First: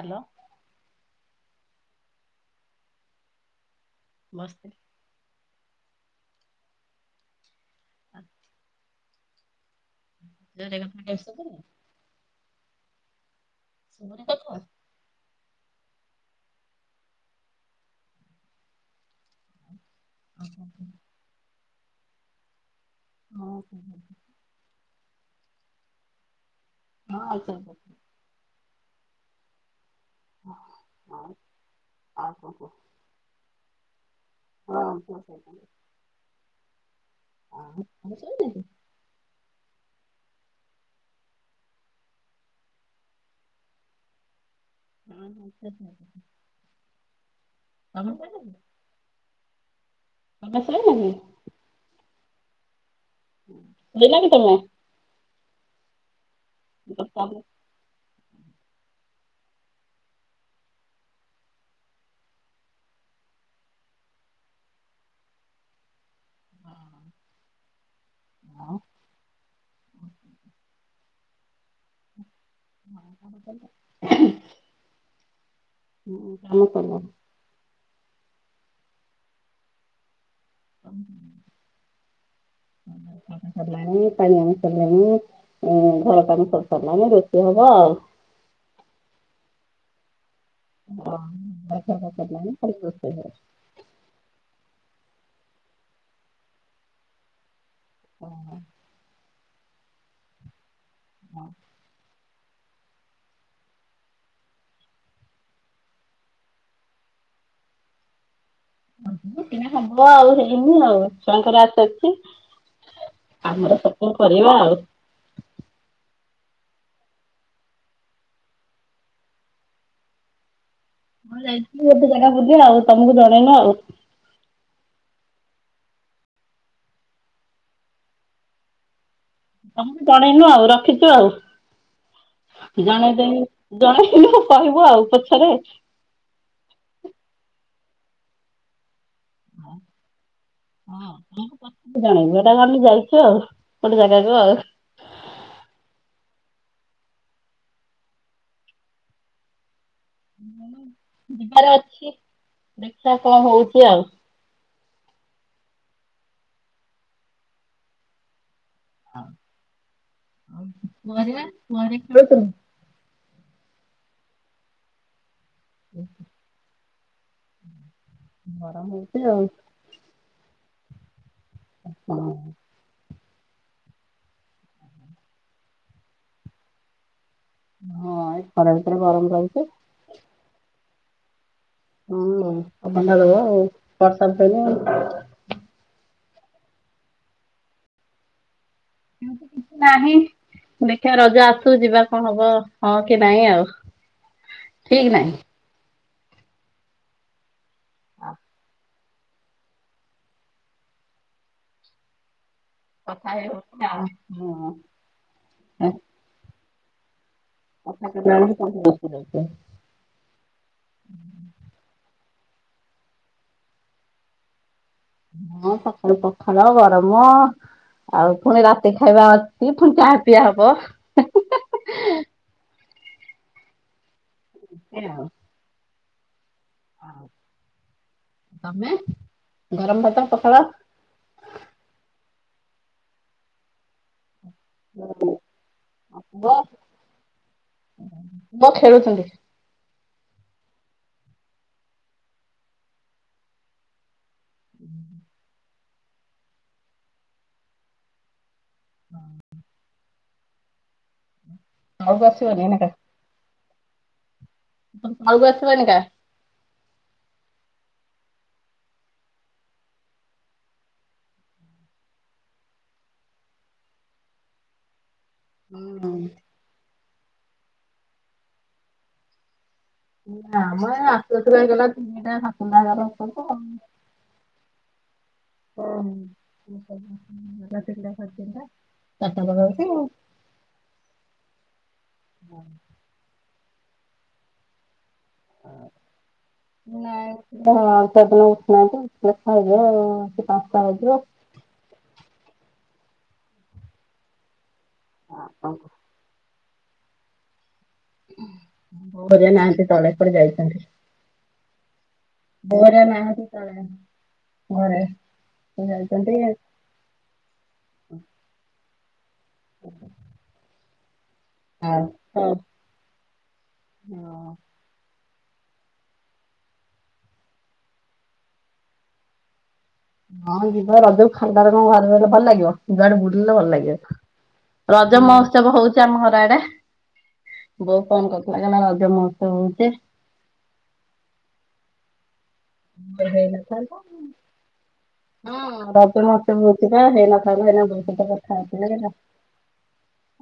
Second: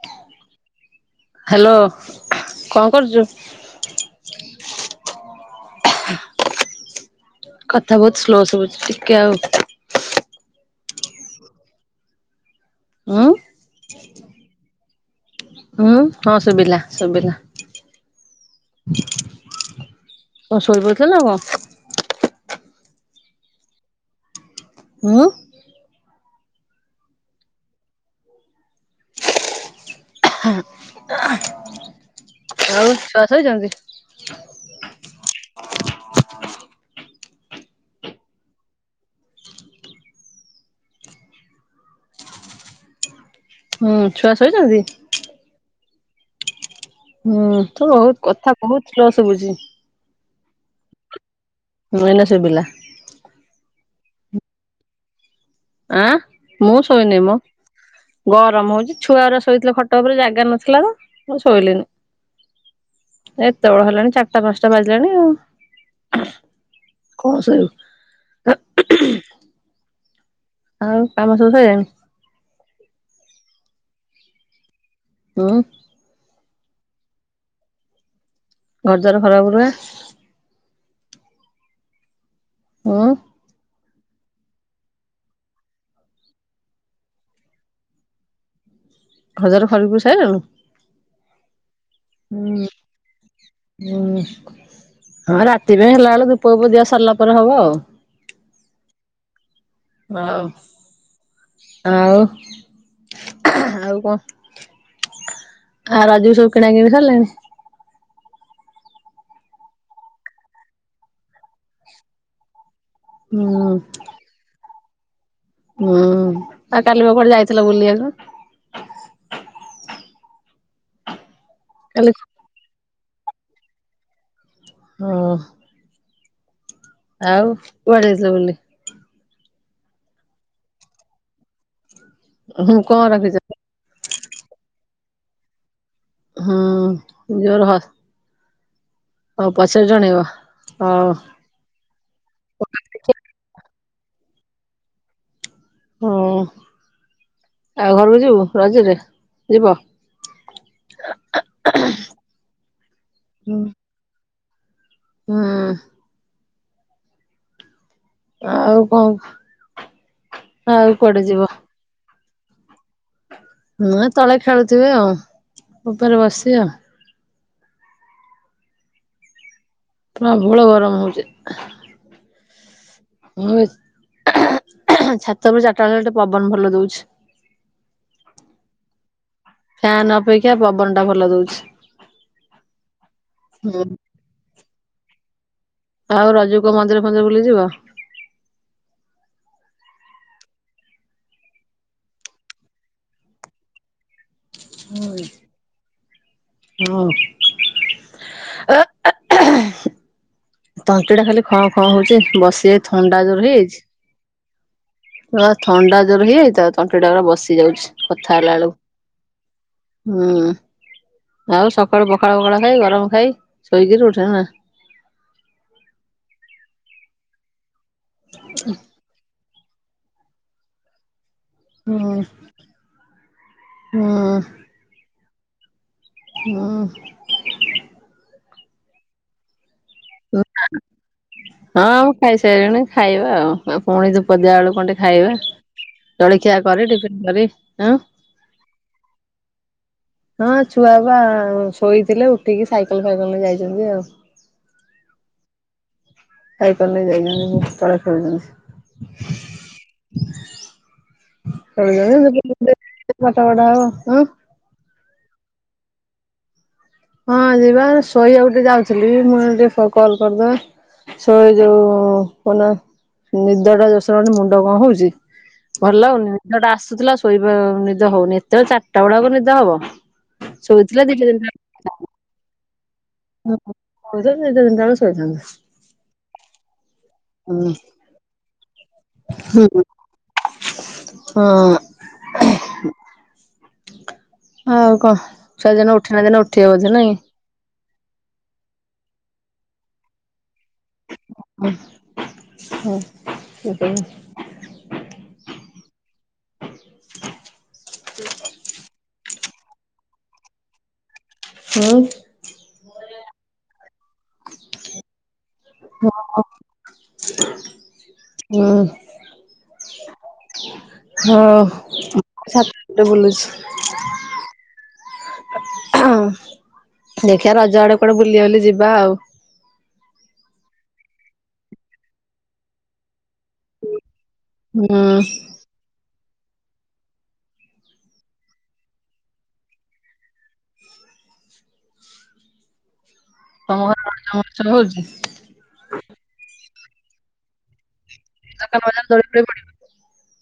Hello. Hello କଁ କରୁଚୁ? ବସତି କଥା ବୋହୁତ ସ୍ଲୋ ଶଭୁଛି ଟିକେ ଆଉ କାର୍ଯ୍ୟରେ କଣ ବ୍ୟସ୍ତ ଥିଲେ। ଉଁ। ଶୁଭୁନି ତମ୍ ହୁଁ ହଁ ଶୁବିଲା ଶୁବିଲା। ତମେ ଶୋଇ ପଡିଥିଲ ନା କଁ? ହଁ [inaudible] ହୁଁ। ହଁ ଆଉ ଥରେ ପକା। ହୁଁ ଆଉ ଆଉ କଁ କୁଅ। ଆଉ ଛୁଆ ଶୋଇଛନ୍ତି। ହଁ ଛୁଆ ଶୋଇଛନ୍ତି। ଆଉ କାମ ସଇଲାଣି। ହୁଁ ଛୁଆ ଶୋଇଚନ୍ତି। ହଁ ଛୁଆ ଶୋଇଚନ୍ତି। ହୁଁ ତୋ ବୋହୁତ କଥା ବୋହୁତ ସ୍ଲୋ ଶୁଭୁଚି। କାମ ସଇଲାନି। ହୁଁ ଏଇନେ ଶୁବିଲା। ହେଇନା କି ତମେ। ଆଁ ମୁଁ ଶୋଇନି ଦଶଟା ମ। ବେଳେ। ଗରମ ହଉଚି ଛୁଆଗୁରା ଶୋଇଥିଲେ ଖଟ ଉପରେ ଜାଗା ନଥିଲା ତ ମୁଁ ଶୋଇଲିନି। ଏତଅଳ ହେଲାଣି ଚାରିଟା ପାଂଶଟା ବାଜିଲାଣି ଆଉ। କଣ ଶୋଇବୁ। ହଁ ହୁଁ। ଆଉ କାମ ସବୁ ସଇଲାଣି। ହଁ କାମ ସଇଲା। ହୁଁ। ହୁଁ କାମ ସରଲାଣି। ଘର ଦ୍ୱାର ଖରକା ପୁରୁକା କାମ ହୁଁ [inaudible] କାମ ସରିଲାଣି ପାଣି ଆଣି ସାରିଲାଣି ଉଁ ଘର କାମ ସବୁ ସରିଲାଣି ରୋଷେଇ ହବ ଆଉ। ଘ ଦୁଆର ଖରିକି ପୁରି ସାଇଲୁଣୁ। ହଁ ଘର କାମ ସରିଲାଣି ହୁଁ ଖାଲି ରୋଷେଇ ହବ। ହୁଁ ହଁ ରାତି ପାଇଁ ହେଲାଳୁ ଧୂପ ପୁପ ଦିଆସରିଲା ପରେ ହବ ଆଉ। [inaudible] ଆଉ। ହଁ। ଆଉ ଆଉ କଣ? ଆଉ ରଜକୁ ସବୁ କିଣାକିିଣି ସରିଲାଣି। [inaudible] କିଣା ହବ ଆଉ ହେଇନି ଆଉ ଛୁଆଙ୍କର ଆସି ଅଛି। ହୁଁ ଆମର ସପ କରିବା ଆଉ। ହୁଁ, ଆଉ କାଲି ପା କୁଆଡେ ଯାଇଥିଲ ବୁଲିଆକୁ। ହଁ ଯାଇଥିଲି କାଲି ଗୋଟେ ଜାଗା ବୁଲି ଆଉ, ତମକୁ ଜଣେଇନୁ ଆଉ। ଓ। ଆଉ କୁଆଡେ ଯାଇଥିଲ ବୁଲି? ତମୁକୁ ଜଣେଇନୁ ଆଉ ରଖିଚୁ ଆଉ ହୁଁ କଣ ଜଣେଇ ରଖିଛ? ଦେନି ଜଣେଇନୁ କହିବୁ ଆଉ ପଛରେ। ହୁଁ ଜୋରେ ହ ହଉ ପଛେରେ ଜଣେଇବ ହଁ ହଉ। ତମକୁ ପଛରେ ଜଣେଇବୁ ଏଟା ଆମେ ଯାଇଚୁ ଆଉ ଗୋଟେ ଜାଗାକୁ ଆଉ। ହୁଁ ଆଉ ଘରକୁ ଯିବୁ ରଜରେ ଯିବ। ଯିବାର ଅଛି ଦେଖିଆ କଣ ହୁଁ ହଉଛି ଆଉ। ହୁଁ। ଆଉ କଣ, ଆଉ କୁଆଡେ ଯିବ? ପରେ କହିବୁନି। ହୁଁ ଏ ତଳେ ଖେଳୁଥିବେ ଆଉ ଉପରେ ବସି ଆଉ। ଗରମ ହଉଛି ଆଉ। ପ୍ରବଳ ଗରମ ହଉଛି। ହଁ। ହଁ ଏ ଛାତ ଉପର ଚାରଟା ବେଳେ ଗୋଟେ ପବନ ଭଲ ଦଉଛି। ହଁ ଏଇ ଖରା ଭିତରେ ଗରମ ରହିଛି। ଫ୍ୟାନ୍ ଅପେକ୍ଷା ପବନଟା ଭଲ ଦୋଉଛି। ହଁ ପବନଟା ଦବ ଆଉ, ହୁଁ ବର୍ଷା ଉଠେଇଲେ। ଆଉ ରଜୁକୁ କୋଉ ମନ୍ଦିର ଫନ୍ଦିର ବୁଲି ଯିବ? ନାହିଁ, ଦେଖିଆ ରଜ ଆସୁ ଯିବା କଣ ହବ ହଁ କି ନାଇଁ ଆଉ। ଠିକ ହୁଁ ନାହିଁ। ହଉ। ତଣ୍ଟି ଟା ଖାଲି ଖଁ ଖଁ ହଉଛି ବସି ଥଣ୍ଡା କଥା ଜୋର ହେଇ ହେଇଯାଇଛି। ହଉନି ଆଉ ଥଣ୍ଡା ଜୋର ହେଇଯାଇଛି ତ ତଣ୍ଟିଟା ପୁରା ବସିଯାଉଛି କଲା କଥା ବେଳକୁ ଦଶ ହେଲାବେଳକୁ। ହୁଁ ଆଉ ସକାଳୁ ପଖାଳ ବଖାଳ ଖାଇ ଗରମ ଖାଇ ଶୋଇକିରି ଉଠିଲଣି ନା। ହଁ ସକାଳୁ ପଖାଳ ଗରମ ଆଉ ଫୁଣି ରାତି ଖାଇବା ଅ ଛି, ଫୁଣି ଚାହା ପିଆ ହବ। ହୁଁ ହୁଁ। [unintelligible] ହୁଁ। ତମେ ଗରମ ଭାତ ପଖାଳ ହଁ ମୁଁ ଖାଇସାରିଲିଣି ଖାଇବା ଆଉ ଆଉ ପୁଣି ଧୂପଦିଆ ବେଳୁ ଖଣ୍ଡେ ଖାଇବା ପୁଅ ଜଳଖିଆ କରି ଟିଫିନ୍ କରି ଉଁ ପୁଅ ଖେଳୁଛନ୍ତି ହଁ ଛୁଆ ବା ଶୋଇଥିଲେ ଉଠିକି ସାଇକଲ୍ ଫାଇକଲ୍ ନେଇ ଯାଇଚନ୍ତି ଆଉ। ସାଇକଲ୍ ନେଇ ଯାଇଚନ୍ତି ତଳେ ଖେଳୁଚନ୍ତି। ହଁ। ଖେଳିବେ ତଳକୁ ଟିକେ ଆସିବନି ଏଇନାକେ ବୁଲିବେ ପାଠ ପଢା ହବ ଉଁ। ଘରକୁ [inaudible] ଆସିବନି କା। ହଁ ଯିବା ଶୋଇଆକୁ ଟିକେ ଯାଉଥିଲି ମୁଁ ଏବେ ଟିକେ କଲ୍ କଲ। ଶୋଇ ଯୋଉ ପୁଣି ନିଦଟା ଜୋର୍ ସକାଶେ ମୁଣ୍ଡ କଣ ହଉଚି। ଭଲ୍ ହୁଁ ଲାଗୁନି ନିଦଟା ଆସୁଥିଲା ଶୋଇବା ନିଦ ହଉନି ଏତବେଳେ ଚାର୍ ଟା ବେଳେ ଆଉ କୋଉ ନିଦ ହବ। ଶୋଇଥିଲେ ଦିଟା ତିନିଟା କିମ୍ବା ତିନିଟା ସାଢେ ତିନିଟା [inaudible] ହେଇପାରେ। ମୁଁ ସେଇ ଦିଟା ତିନିଟା ବେଳକୁ ଶୋଇଥାନ୍ତି। [unintelligible] ଚାର୍ ଟା ପାଖା ପାଖି ଆଉ। ହଁ। ଆଉ କଁ ଛୁଆ ଦିଜଣ ଉଠି ନାହାନ୍ତି ଏଇନା ଉଠିବେ ବୋଧେ ନାଇଁ? ହଁ ଆଉ ତା ପୁଅ ଉଠୁନାହାନ୍ତି ଉଠିଲେ ଖାଇବେ ଆଉ ପାଞ୍ଚ୍ ଟା ହେଇଯିବ। ହଁ ହଁ ସେ ବି ଘରେ ନାହାନ୍ତି ତଳେ କୁଆଡେ ଯାଇଚନ୍ତି। ହୁଁ। ଘରେ ନାହାଁନ୍ତି ପରା ଘରେ। ସେ ଯାଇଛନ୍ତି ହୁଁ। [unintelligible] ହଁ ଆଉ ଛାତ ଉପରେ ବୁଲୁଛି। [unintelligible] ହଁ ଦେଖିବା ରଜ ଆଡେ କୁଆଡେ ବୁଲି ବାଲି ଯିବା ଆଉ। ହଁ ଯିବା ରଜକୁ ଖାଲିଟାରେ କଣ ଘରେ ରହିଲେ ଭଲ ଲାଗିବ। ଜୁଆଡେ ବୁଲିଲେ ଭଲ ଲାଗିବ। ହୁଁ ରଜ ମ ହୋତ୍ସବ ହଉଚି ଆମ ଘରଆଡେ ବୋଉ ଫୋନ୍ କରିଥିଲା କହିଲା ରଜ ମହୋତ୍ସବ ହଉଚି। ତମ ହେଇନଥାନ୍ତା ଘରେ ରଜ ମହୋତ୍ସବ ହଉଛି? ରଜ ମହୋତ୍ସବ ହଉଚି ବା [inaudible] ହେଇନଥା ହେଇନା ବୁଝି କଥା।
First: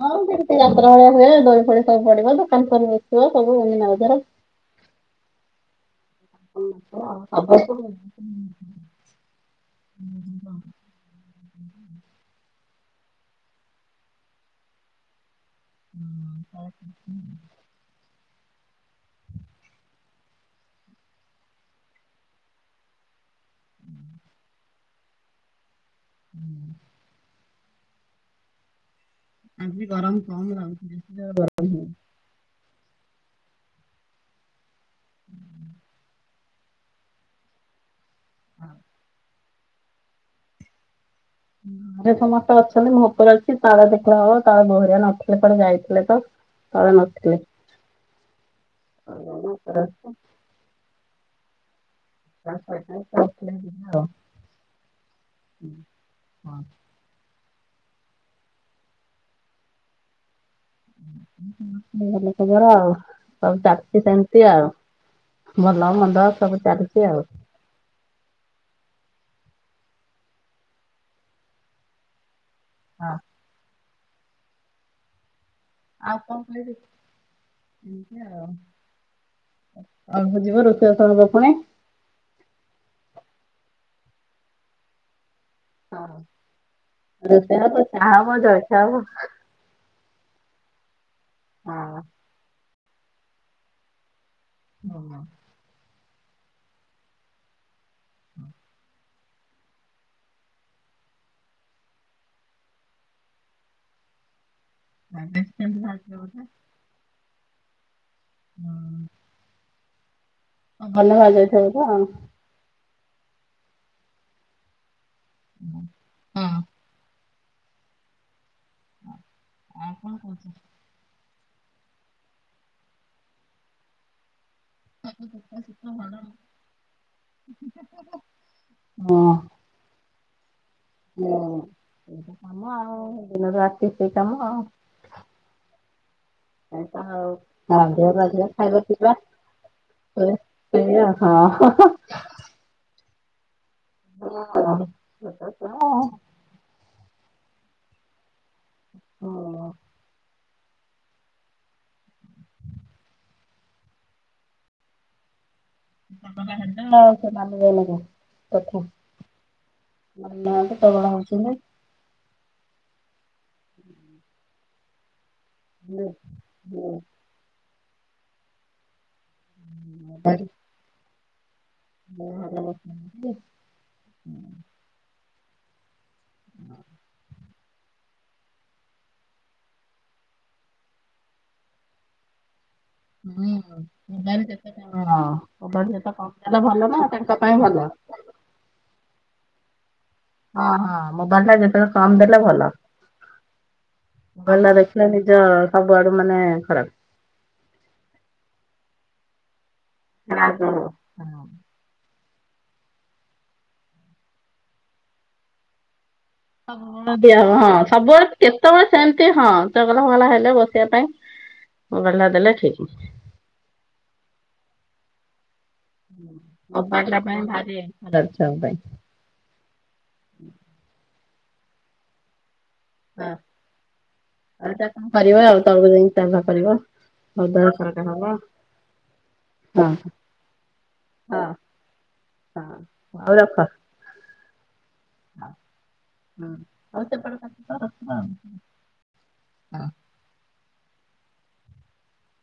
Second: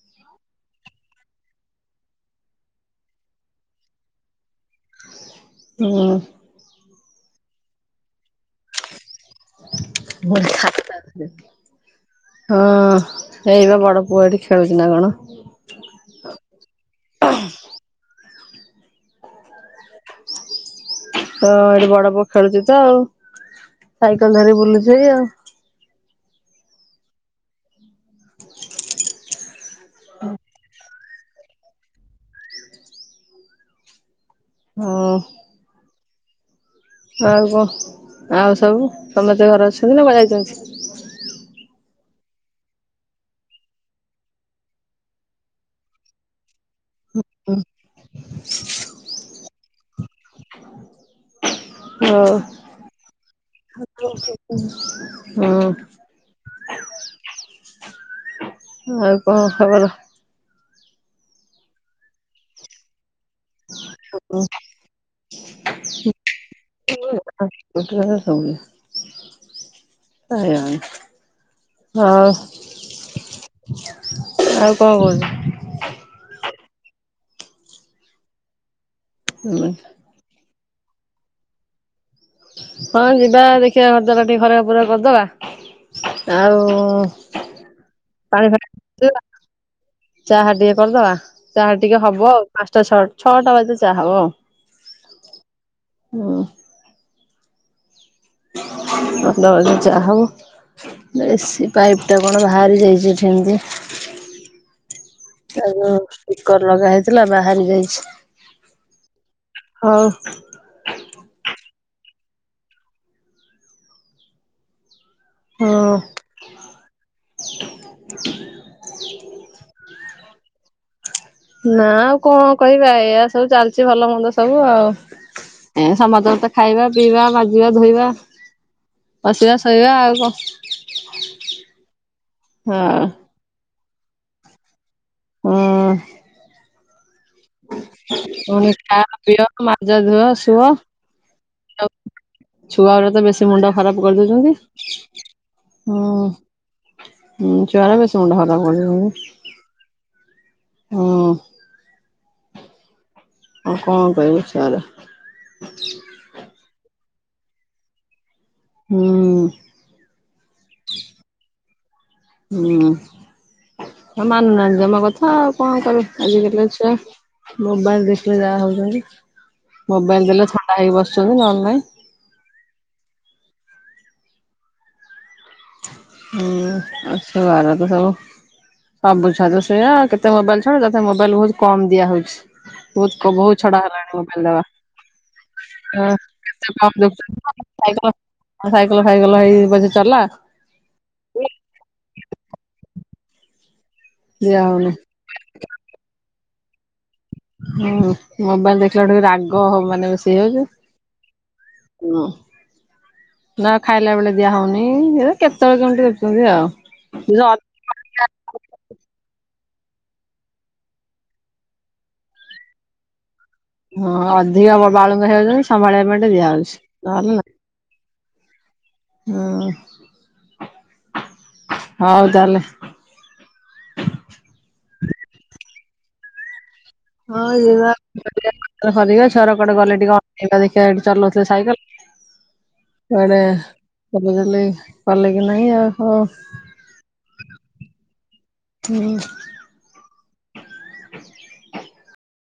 ହଁ ସେମ୍ ତି ଯାତ୍ରାଭଳିଆ ହୁଏ ଦୋଳି ଫୋଳି ସବୁ ପଡିବ ଦୋକାନ ଦୋକାନ ବସିବ ସବୁ ମିନା ବଜାର। ହୁଁ। [unintelligible] ହଁ ଏଇ ବା ବଡ ପୁଅ ଏଠି ଖେଳୁଚି ନା କଣ। ହଁ ଏଇଠି ବଡ ପୁଅ ଖେଳୁଚି ତ ଆଉ ସାଇକେଲ୍ ଧରି ବୁଲୁଚି ଆଉ। ଆଜି ଗରମ କମ୍ ଲାଗୁଚି ବେଶୀ ଗରମ ହଉନି। ହଁ। ଆଉ କଁ ଆଉ ସବୁ ସମସ୍ତେ ଘରେ ଅଛନ୍ତି ନା କୁଆଡେ ଯାଇଚନ୍ତି? ଘରେ ସମସ୍ତେ ଅଛନ୍ତି ମୁଁ ଉପରେ ଅଛି ତାଳ ପିଠା ହବ ତଳେ ବୋଉ ଘରିକା ନଥିଲେ କୁଆଡେ ଯାଇଥିଲେ ତ। ତଳେ ନ ଉଁ। [unintelligible] ହଉ। ହୁଁ [unintelligible] ଆଉ କଁ ଖବର? [unintelligible] ଭଲ ଖବର ଆଉ ହଉ [unintelligible] [unintelligible] ସେମ୍ତି ଆଉ ଭଲ ମନ୍ଦ ସବୁ ଚାଲିଚି ଆଉ। [unintelligible] ହଉ। ହଁ ଆଉ କଁ [unintelligible] ଆଉ କଁ କହିବି ଏମ୍ତି ଆଉ। ହୁଁ ବା। ଆଉ [unintelligible] ହଁ ଯିବା ଦେଖିବା ଘର ଦ୍ୱାର ଟିକେ [unintelligible] କର୍ ଦବା। ଆଉ ରୋଷେଇ ହବ ଚା ହବ ପାଣି ଜଳଖିଆ ହବ [unintelligible] ଚାହା ଟିକେ କର୍ ଦବା ଚାହା ହଁ। ଟିକେ ହବ ଆଉ [unintelligible] ଚ ସଟ୍ ଛଅଟା ବାଜି ଚା ହବ। ଅ ହଁ। ହୁଁ। [unintelligible] ଏସି ପାଇପ୍ ଟା କଣ ବାହାରି ଯାଇଚି ଏଠି [unintelligible] ଯେ। ଆଡଜଷ୍ଟମେଣ୍ଟ ତାକୁ ବାହାରିଥିବ ବୋଧେ। [unintelligible] ଲଗା ହେଇଥିଲା ବାହାରି ଯାଇଛି। ହୁଁ। ହଉ। ଅଁ ଭଲ ବାହାରି ଯାଇଥିବ ବୋଧେ ଆଉଁ? ହଁ। ଉଁ। [inaudible] ଆ ଆଉ କଣ କହୁଚ? ନା ଆଉ କଁ କହିବା ଏଇଆ ସବୁ ଚାଲିଚି ଭଲ ମନ୍ଦ ସବୁ ଆଉ। ଏ ସମସ୍ତଙ୍କ ତ ଖାଇବା ପିଇବା ମାଜିବା ଧୋଇବା ବସିବା [unintelligible] ଆଉ କଁ? ହୁଁ [unintelligible] ତ କାମ ଆଉ ଦିନରେ ରାତି ସେଇ କାମ ଆଉ। ହୁଁ। ଏଇ ତ ଆଉ ରାନ୍ଧିବା [unintelligible] ପୁଣି ଖାଇବା ଖାଅ ପିଇବା ପିଅ ମାଜ ଧୁଅ ଶୁଅ। [unintelligible] ହଁ। ଛୁଆ ଅରା ତ ବେଶୀ ମୁଣ୍ଡ ଖରାପ୍ ଆଉ କରିଦଉଚନ୍ତି ହୁଁ। ହୁଁ ଛୁଆ ଅର ବେଶୀ ମୁଣ୍ଡ [unintelligible] ଆଉ କଁ କହିବୁ [unintelligible] [unintelligible] ହୁଁ [unintelligible] ହୁଁ [unintelligible] ମାନୁ ନାହାନ୍ତି ଜମା କଥା ଆଉ। କଁ କରୁ ଆଜିକାଲି ଛୁଆ ମୋବାଇଲ୍ ଦେଖିଲେ ଯାହା ହଉଚନ୍ତି। ମୋବାଇଲ୍ ଦେଲେ [unintelligible] ହେଇକି ବସୁଛନ୍ତି ନହେଲେ ନାଇଁ। [unintelligible] ହୁଁ [unintelligible] ସବୁ। ସବୁ ଛୁଆ ତ ସେଇଆ କେତେ ମୋବାଇଲ୍ [unintelligible] ମୋବାଇଲ୍ ବହୁତ୍ କମ୍ ଦିଆ ହଉଛି। ବହୁତ [unintelligible] ବହୁତ ଛଡା ହେଲାଣି ମୋବାଇଲ ଭଲ ଦବା ନା। ତ କେତେ କମ ପାଇଁ ଦେଖୁଛନ୍ତି ସାଇକେଲ ଭଲ। ସାଇକେଲ ଫାଇକେଲ ହେଇ ପଛେ ଚାଲା। ହଁ ହଁ ମୋବାଇଲ ଟା ଯେତେବେଳେ କମ ଦେଲେ ଭଲ। ଦିଆ ମୋବଇଲ ହଉନି ଦେଖିଲେ ନିଜ ସବୁଆଡୁ ମାନେ ଖରାପ୍। ହୁଁ ମୋବାଇଲ ଦେଖିଲା ବେଳେ ରାଗ ମାନେ ବେଶି ହେଇଯାଉଛି। [unintelligible] ନା ଖାଇଲା ବେଳେ ଦିଆ ହଉନି। ଇଏ କେତେବେଳେ କେମିତି ଟିକିଏ ହ ହ ଦିଆ ହବ ହଁ ସବୁବେଳେ କେତେବେଳେ ସେମିତି ହଁ ଚଗଲା ଫଗଲା ହେଲେ ବସିବା ପାଇଁ ମୋବାଇଲଟା ଦେଲେ ଠିକ୍। ହଁ ଅଧିକା [unintelligible] ବାଳୁଙ୍ଗା ହେଉଯାଉଛନ୍ତି। କବାଟ ଟା ପାଇଁ ଭାରି [unintelligible] ପାଇଁ। ହୁଁ [inaudible] ହଉ ତାହେଲେ। ହଁ। ଆରେ ତାକୁ କଣ କରିବା ଆଉ ତଳକୁ ଯାଇକି ଚା ଫା କରିବ। ଆଉ ଦେହ ଖରାପ ହଁ ହବ [unintelligible] ହଁ [inaudible] ଚଲଉଥିଲେ ହଁ ସାଇକେଲ। ହଁ ହଉ ରଖ। ଚାଲି ଚାଲି ପଲେ କି ନହିଁ ଆଉ! ହଉ ହଁ ଆଉ ସେପଟେ [unintelligible] ହୁଁ। ହଁ।